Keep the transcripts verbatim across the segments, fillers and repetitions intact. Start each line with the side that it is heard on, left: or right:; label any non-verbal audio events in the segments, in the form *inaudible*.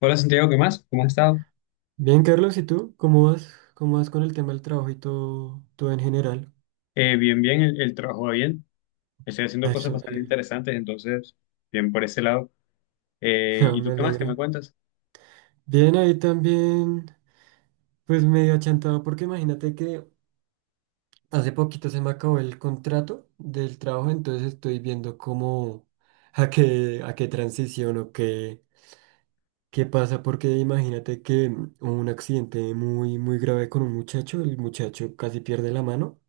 left: Hola Santiago, ¿qué más? ¿Cómo has estado?
right: Bien, Carlos, ¿y tú? ¿Cómo vas? ¿Cómo vas con el tema del trabajo y todo, todo en general?
left: Eh, bien, bien, el, el trabajo va bien. Estoy haciendo cosas
right: Eso me
left: bastante
right: alegra.
left: interesantes, entonces, bien por ese lado.
right: *laughs*
left: Eh,
right: No,
left: ¿y
right: me
left: tú qué más? ¿Qué me
right: alegra.
left: cuentas?
right: Bien, ahí también, pues medio achantado, porque imagínate que hace poquito se me acabó el contrato del trabajo, entonces estoy viendo cómo, a qué, a qué transición o qué, qué pasa, porque imagínate que mm, hubo un accidente muy, muy grave con un muchacho, el muchacho casi pierde la mano,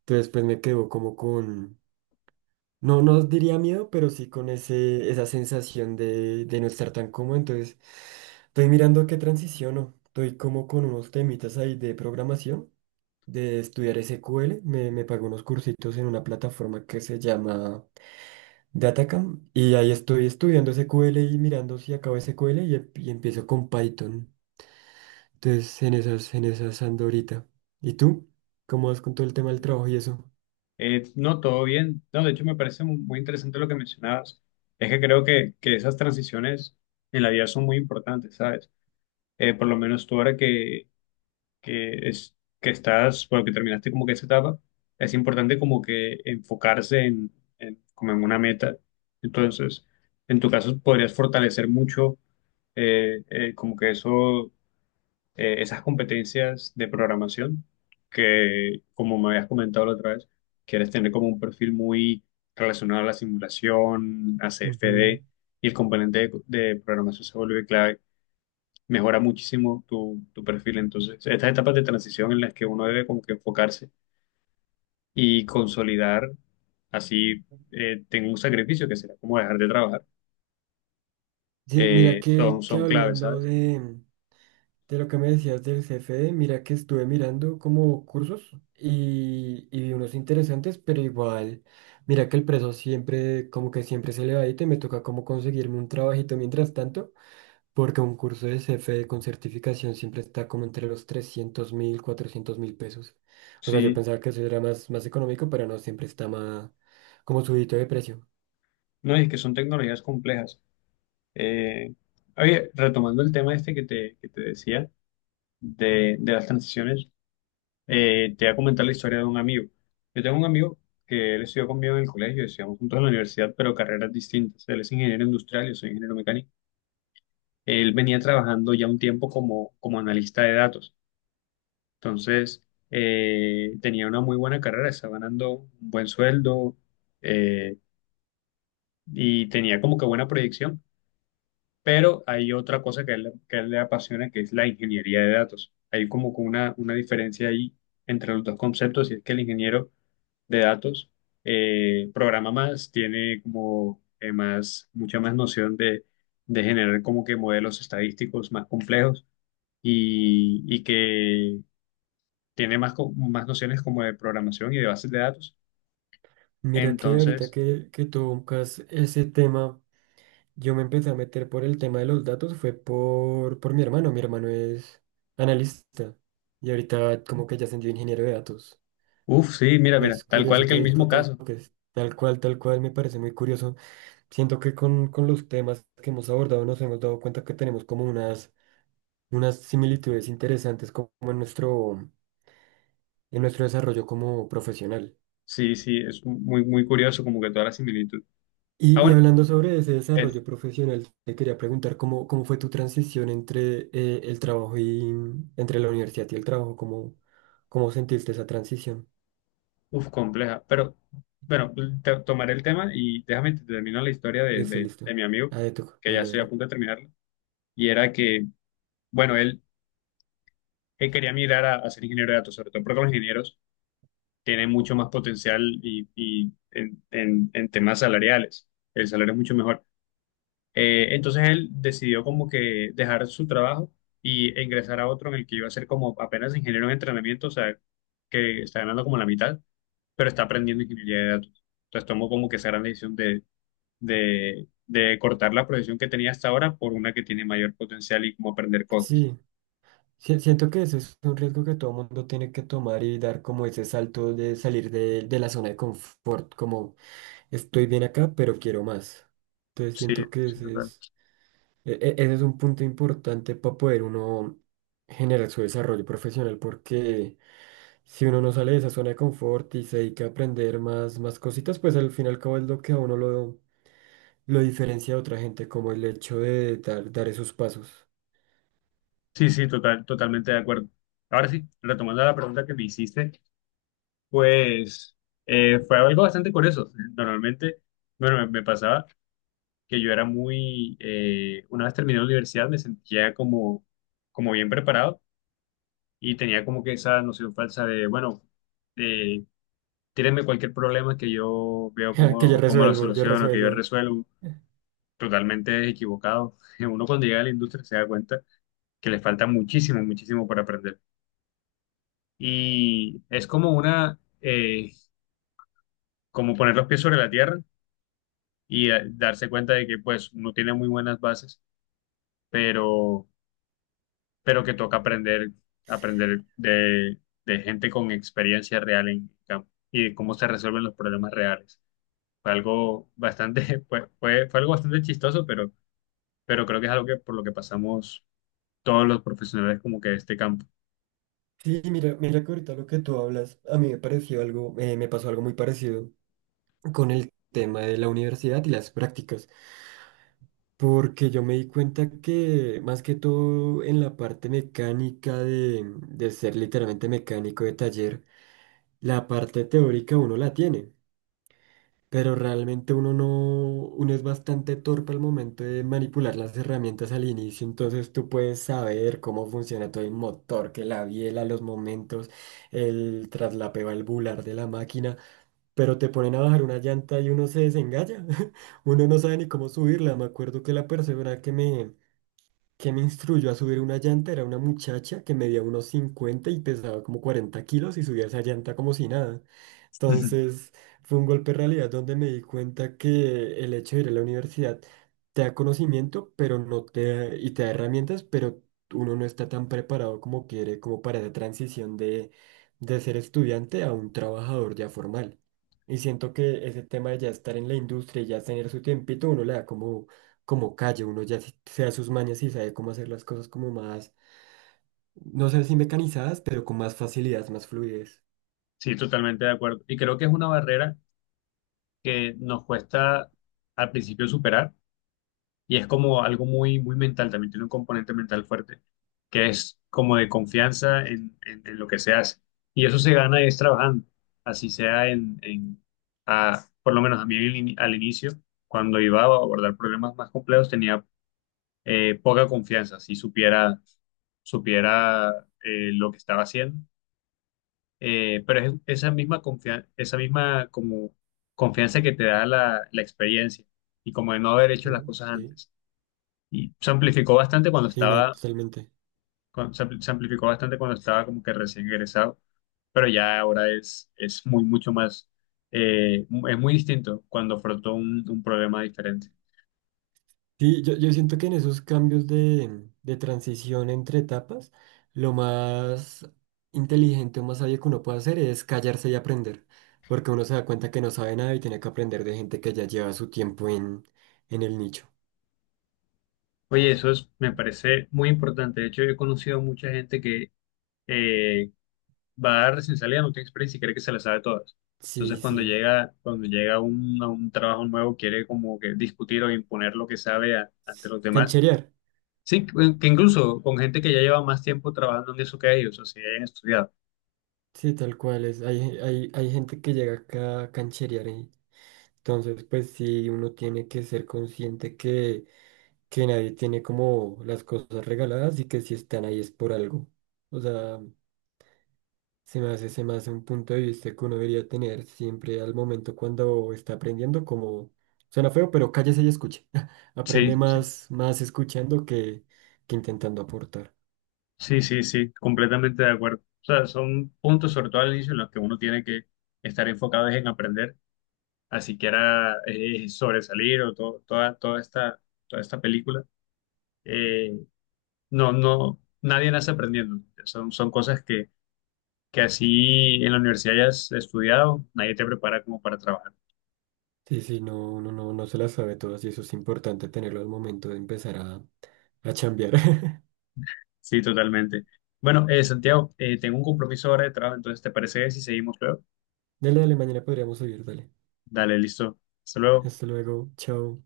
right: entonces pues me quedo como con... No, no diría miedo, pero sí con ese, esa sensación de, de no estar tan cómodo. Entonces, estoy mirando qué transiciono. Estoy como con unos temitas ahí de programación, de estudiar S Q L. Me, me pago unos cursitos en una plataforma que se llama Datacam. Y ahí estoy estudiando S Q L y mirando si acabo S Q L y, em- y empiezo con Python. Entonces, en esas, en esas ando ahorita. ¿Y tú? ¿Cómo vas con todo el tema del trabajo y eso?
left: Eh, no, todo bien. No, de hecho me parece mu- muy interesante lo que mencionabas. Es que creo que, que esas transiciones en la vida son muy importantes, ¿sabes? Eh, por lo menos tú ahora que, que es que estás, bueno, que terminaste como que esa etapa, es importante como que enfocarse en, en- como en una meta. Entonces, en tu caso podrías fortalecer mucho eh, eh, como que eso, eh, esas competencias de programación que, como me habías comentado la otra vez, quieres tener como un perfil muy relacionado a la simulación, a
right: Ujú.
left: C F D, y el componente de, de programación se vuelve clave, mejora muchísimo tu, tu perfil. Entonces, estas etapas de transición en las que uno debe como que enfocarse y consolidar, así eh, tengo un sacrificio que será como dejar de trabajar,
right: Sí, mira
left: eh,
right: que,
left: son,
right: que
left: son claves,
right: hablando
left: ¿sabes?
right: de... De lo que me decías del C F D, mira que estuve mirando como cursos y, y vi unos interesantes, pero igual, mira que el precio siempre, como que siempre se le va y te me toca como conseguirme un trabajito mientras tanto, porque un curso de C F D con certificación siempre está como entre los trescientos mil, cuatrocientos mil pesos. O sea, yo
left: Sí,
right: pensaba que eso era más, más económico, pero no, siempre está más como subidito de precio.
left: no, y es que son tecnologías complejas. Eh, Oye, retomando el tema este que te, que te decía de, de las transiciones, eh, te voy a comentar la historia de un amigo. Yo tengo un amigo que él estudió conmigo en el colegio, estudiamos juntos en la universidad, pero carreras distintas. Él es ingeniero industrial, yo soy ingeniero mecánico. Él venía trabajando ya un tiempo como, como analista de datos. Entonces, eh, tenía una muy buena carrera, estaba ganando un buen sueldo eh, y tenía como que buena proyección. Pero hay otra cosa que a él, que a él le apasiona, que es la ingeniería de datos. Hay como que una, una diferencia ahí entre los dos conceptos, y es que el ingeniero de datos eh, programa más, tiene como eh, más, mucha más noción de, de generar como que modelos estadísticos más complejos y, y que tiene más, co- más nociones como de programación y de bases de datos.
right: Mira que ahorita
left: Entonces,
right: que, que tocas ese tema. Yo me empecé a meter por el tema de los datos, fue por, por mi hermano. Mi hermano es analista y ahorita como que ya ascendió a ingeniero de datos.
left: uff, sí, mira, mira,
right: Es
left: tal
right: curioso
left: cual, que
right: que
left: el mismo
right: lo
left: caso.
right: toques. Tal cual, tal cual, me parece muy curioso. Siento que con, con los temas que hemos abordado nos hemos dado cuenta que tenemos como unas, unas similitudes interesantes como en nuestro, en nuestro desarrollo como profesional.
left: Sí, sí, es muy, muy curioso como que toda la similitud. Ah,
right: Y, y
left: bueno,
right: hablando sobre ese
left: es
right: desarrollo profesional, te quería preguntar cómo, cómo fue tu transición entre eh, el trabajo y entre la universidad y el trabajo, cómo, cómo sentiste esa transición.
left: uf, compleja, pero bueno, te- tomaré el tema y déjame te termino la historia de,
right: Listo,
left: de, de
right: listo.
left: mi amigo,
right: A de tú,
left: que ya
right: dale,
left: estoy a
right: dale.
left: punto de terminarla. Y era que, bueno, él, él quería migrar a, a ser ingeniero de datos, sobre todo porque los ingenieros tiene mucho más potencial y, y en, en- en temas salariales. El salario es mucho mejor. Eh, entonces él decidió como que dejar su trabajo y ingresar a otro en el que iba a ser como apenas ingeniero en entrenamiento, o sea, que está ganando como la mitad, pero está aprendiendo ingeniería de datos. Entonces tomó como que esa gran decisión de, de, de cortar la profesión que tenía hasta ahora por una que tiene mayor potencial y como aprender cosas.
right: Sí, sí, siento que ese es un riesgo que todo mundo tiene que tomar y dar como ese salto de salir de, de la zona de confort, como estoy bien acá, pero quiero más. Entonces
left: Sí,
right: siento que
left: sí,
right: ese
left: total.
right: es, e- e- ese es un punto importante para poder uno generar su desarrollo profesional porque si uno no sale de esa zona de confort y se dedica a aprender más, más cositas, pues al final y al cabo es lo que a uno lo, lo diferencia de otra gente, como el hecho de dar, dar esos pasos.
left: Sí, sí, total, totalmente de acuerdo. Ahora sí, retomando la pregunta que me hiciste, pues eh, fue algo bastante curioso. Normalmente, bueno, me, me pasaba que yo era muy, eh, una vez terminé la universidad me sentía como, como bien preparado y tenía como que esa noción falsa de, bueno, eh, tírenme cualquier problema que yo veo
right: *laughs* Que ya
left: cómo, cómo lo
right: resuelvo, ya
left: soluciono, que yo
right: resuelvo.
left: resuelvo, totalmente equivocado. *laughs* Uno cuando llega a la industria se da cuenta que le falta muchísimo, muchísimo por aprender. Y es como una, eh, como poner los pies sobre la tierra y eh, darse cuenta de que pues no tiene muy buenas bases, pero, pero que toca aprender, aprender de, de gente con experiencia real en campo y de cómo se resuelven los problemas reales. Fue algo bastante, *laughs* fue, fue, fue algo bastante chistoso, pero, pero creo que es algo que por lo que pasamos todos los profesionales como que de este campo.
right: Sí, mira, mira que ahorita lo que tú hablas, a mí me pareció algo, eh, me pasó algo muy parecido con el tema de la universidad y las prácticas, porque yo me di cuenta que más que todo en la parte mecánica de, de ser literalmente mecánico de taller, la parte teórica uno la tiene. Pero realmente uno no, uno es bastante torpe al momento de manipular las herramientas al inicio, entonces tú puedes saber cómo funciona todo el motor, que la biela, los momentos, el traslapeo valvular de la máquina, pero te ponen a bajar una llanta y uno se desengaña, *laughs* uno no sabe ni cómo subirla, me acuerdo que la persona que me... que me instruyó a subir una llanta era una muchacha que medía unos cincuenta y pesaba como cuarenta kilos y subía esa llanta como si nada. Entonces fue un golpe de realidad donde me di cuenta que el hecho de ir a la universidad te da conocimiento, pero no te da- y te da herramientas, pero uno no está tan preparado como quiere, como para esa transición de, de ser estudiante a un trabajador ya formal. Y siento que ese tema de ya estar en la industria y ya tener su tiempito, uno le da como, como calle, uno ya se se da sus mañas y sabe cómo hacer las cosas como más, no sé si mecanizadas, pero con más facilidad, más fluidez.
left: Sí, totalmente de acuerdo. Y creo que es una barrera que nos cuesta al principio superar. Y es como algo muy, muy mental, también tiene un componente mental fuerte, que es como de confianza en, en- en lo que se hace. Y eso se gana es trabajando, así sea en, en- a- por lo menos a mí al ini- al inicio, cuando iba a abordar problemas más complejos, tenía eh, poca confianza, si supiera, supiera eh, lo que estaba haciendo. Eh, pero es esa misma confianza, esa misma como confianza que te da la, la experiencia y como de no haber hecho las
right: Ujú.
left: cosas
right: Sí,
left: antes. Y se amplificó bastante cuando
right: sí, no,
left: estaba,
right: totalmente.
left: cuan- se ampli- se amplificó bastante cuando estaba como que recién egresado, pero ya ahora es, es muy, mucho más, eh, mu- es muy distinto cuando afrontó un, un problema diferente.
right: Sí, yo, yo siento que en esos cambios de, de transición entre etapas, lo más inteligente o más sabio que uno puede hacer es callarse y aprender, porque uno se da cuenta que no sabe nada y tiene que aprender de gente que ya lleva su tiempo en, en el nicho.
left: Oye, eso es, me parece muy importante. De hecho, yo he conocido mucha gente que eh, va a dar recién salida, no tiene experiencia y cree que se la sabe todas. Entonces,
right: Sí,
left: cuando
right: sí.
left: llega, cuando llega un, a un trabajo nuevo, quiere como que discutir o imponer lo que sabe a- ante los demás.
right: Cancherear,
left: Sí, que que incluso con gente que ya lleva más tiempo trabajando en eso que ellos, o sea, hayan estudiado.
right: sí, tal cual es. Hay, hay, hay gente que llega acá a cancherear y entonces pues sí, uno tiene que ser consciente que, que nadie tiene como las cosas regaladas y que si están ahí es por algo. O sea... Se me hace, se me hace un punto de vista que uno debería tener siempre al momento cuando está aprendiendo, como suena feo, pero cállese y escuche. *laughs* Aprende
left: Sí, sí,
right: más, más escuchando que, que intentando aportar.
left: sí, sí, sí, completamente de acuerdo. O sea, son puntos, sobre todo al inicio, en los que uno tiene que estar enfocado es en aprender, así que era eh, sobresalir o to- toda, toda esta, toda esta película. Eh, no, no, nadie nace aprendiendo. Son, son cosas que, que así en la universidad hayas estudiado, nadie te prepara como para trabajar.
right: Sí, sí, no, uno no, no se las sabe todas y eso es importante tenerlo al momento de empezar a, a chambear. *laughs*
left: Sí, totalmente. Bueno, eh, Santiago, eh, tengo un compromiso ahora de trabajo, entonces, ¿te parece si seguimos luego?
right: Dale, dale, mañana podríamos seguir, dale.
left: Dale, listo. Hasta luego.
right: Hasta luego, chao.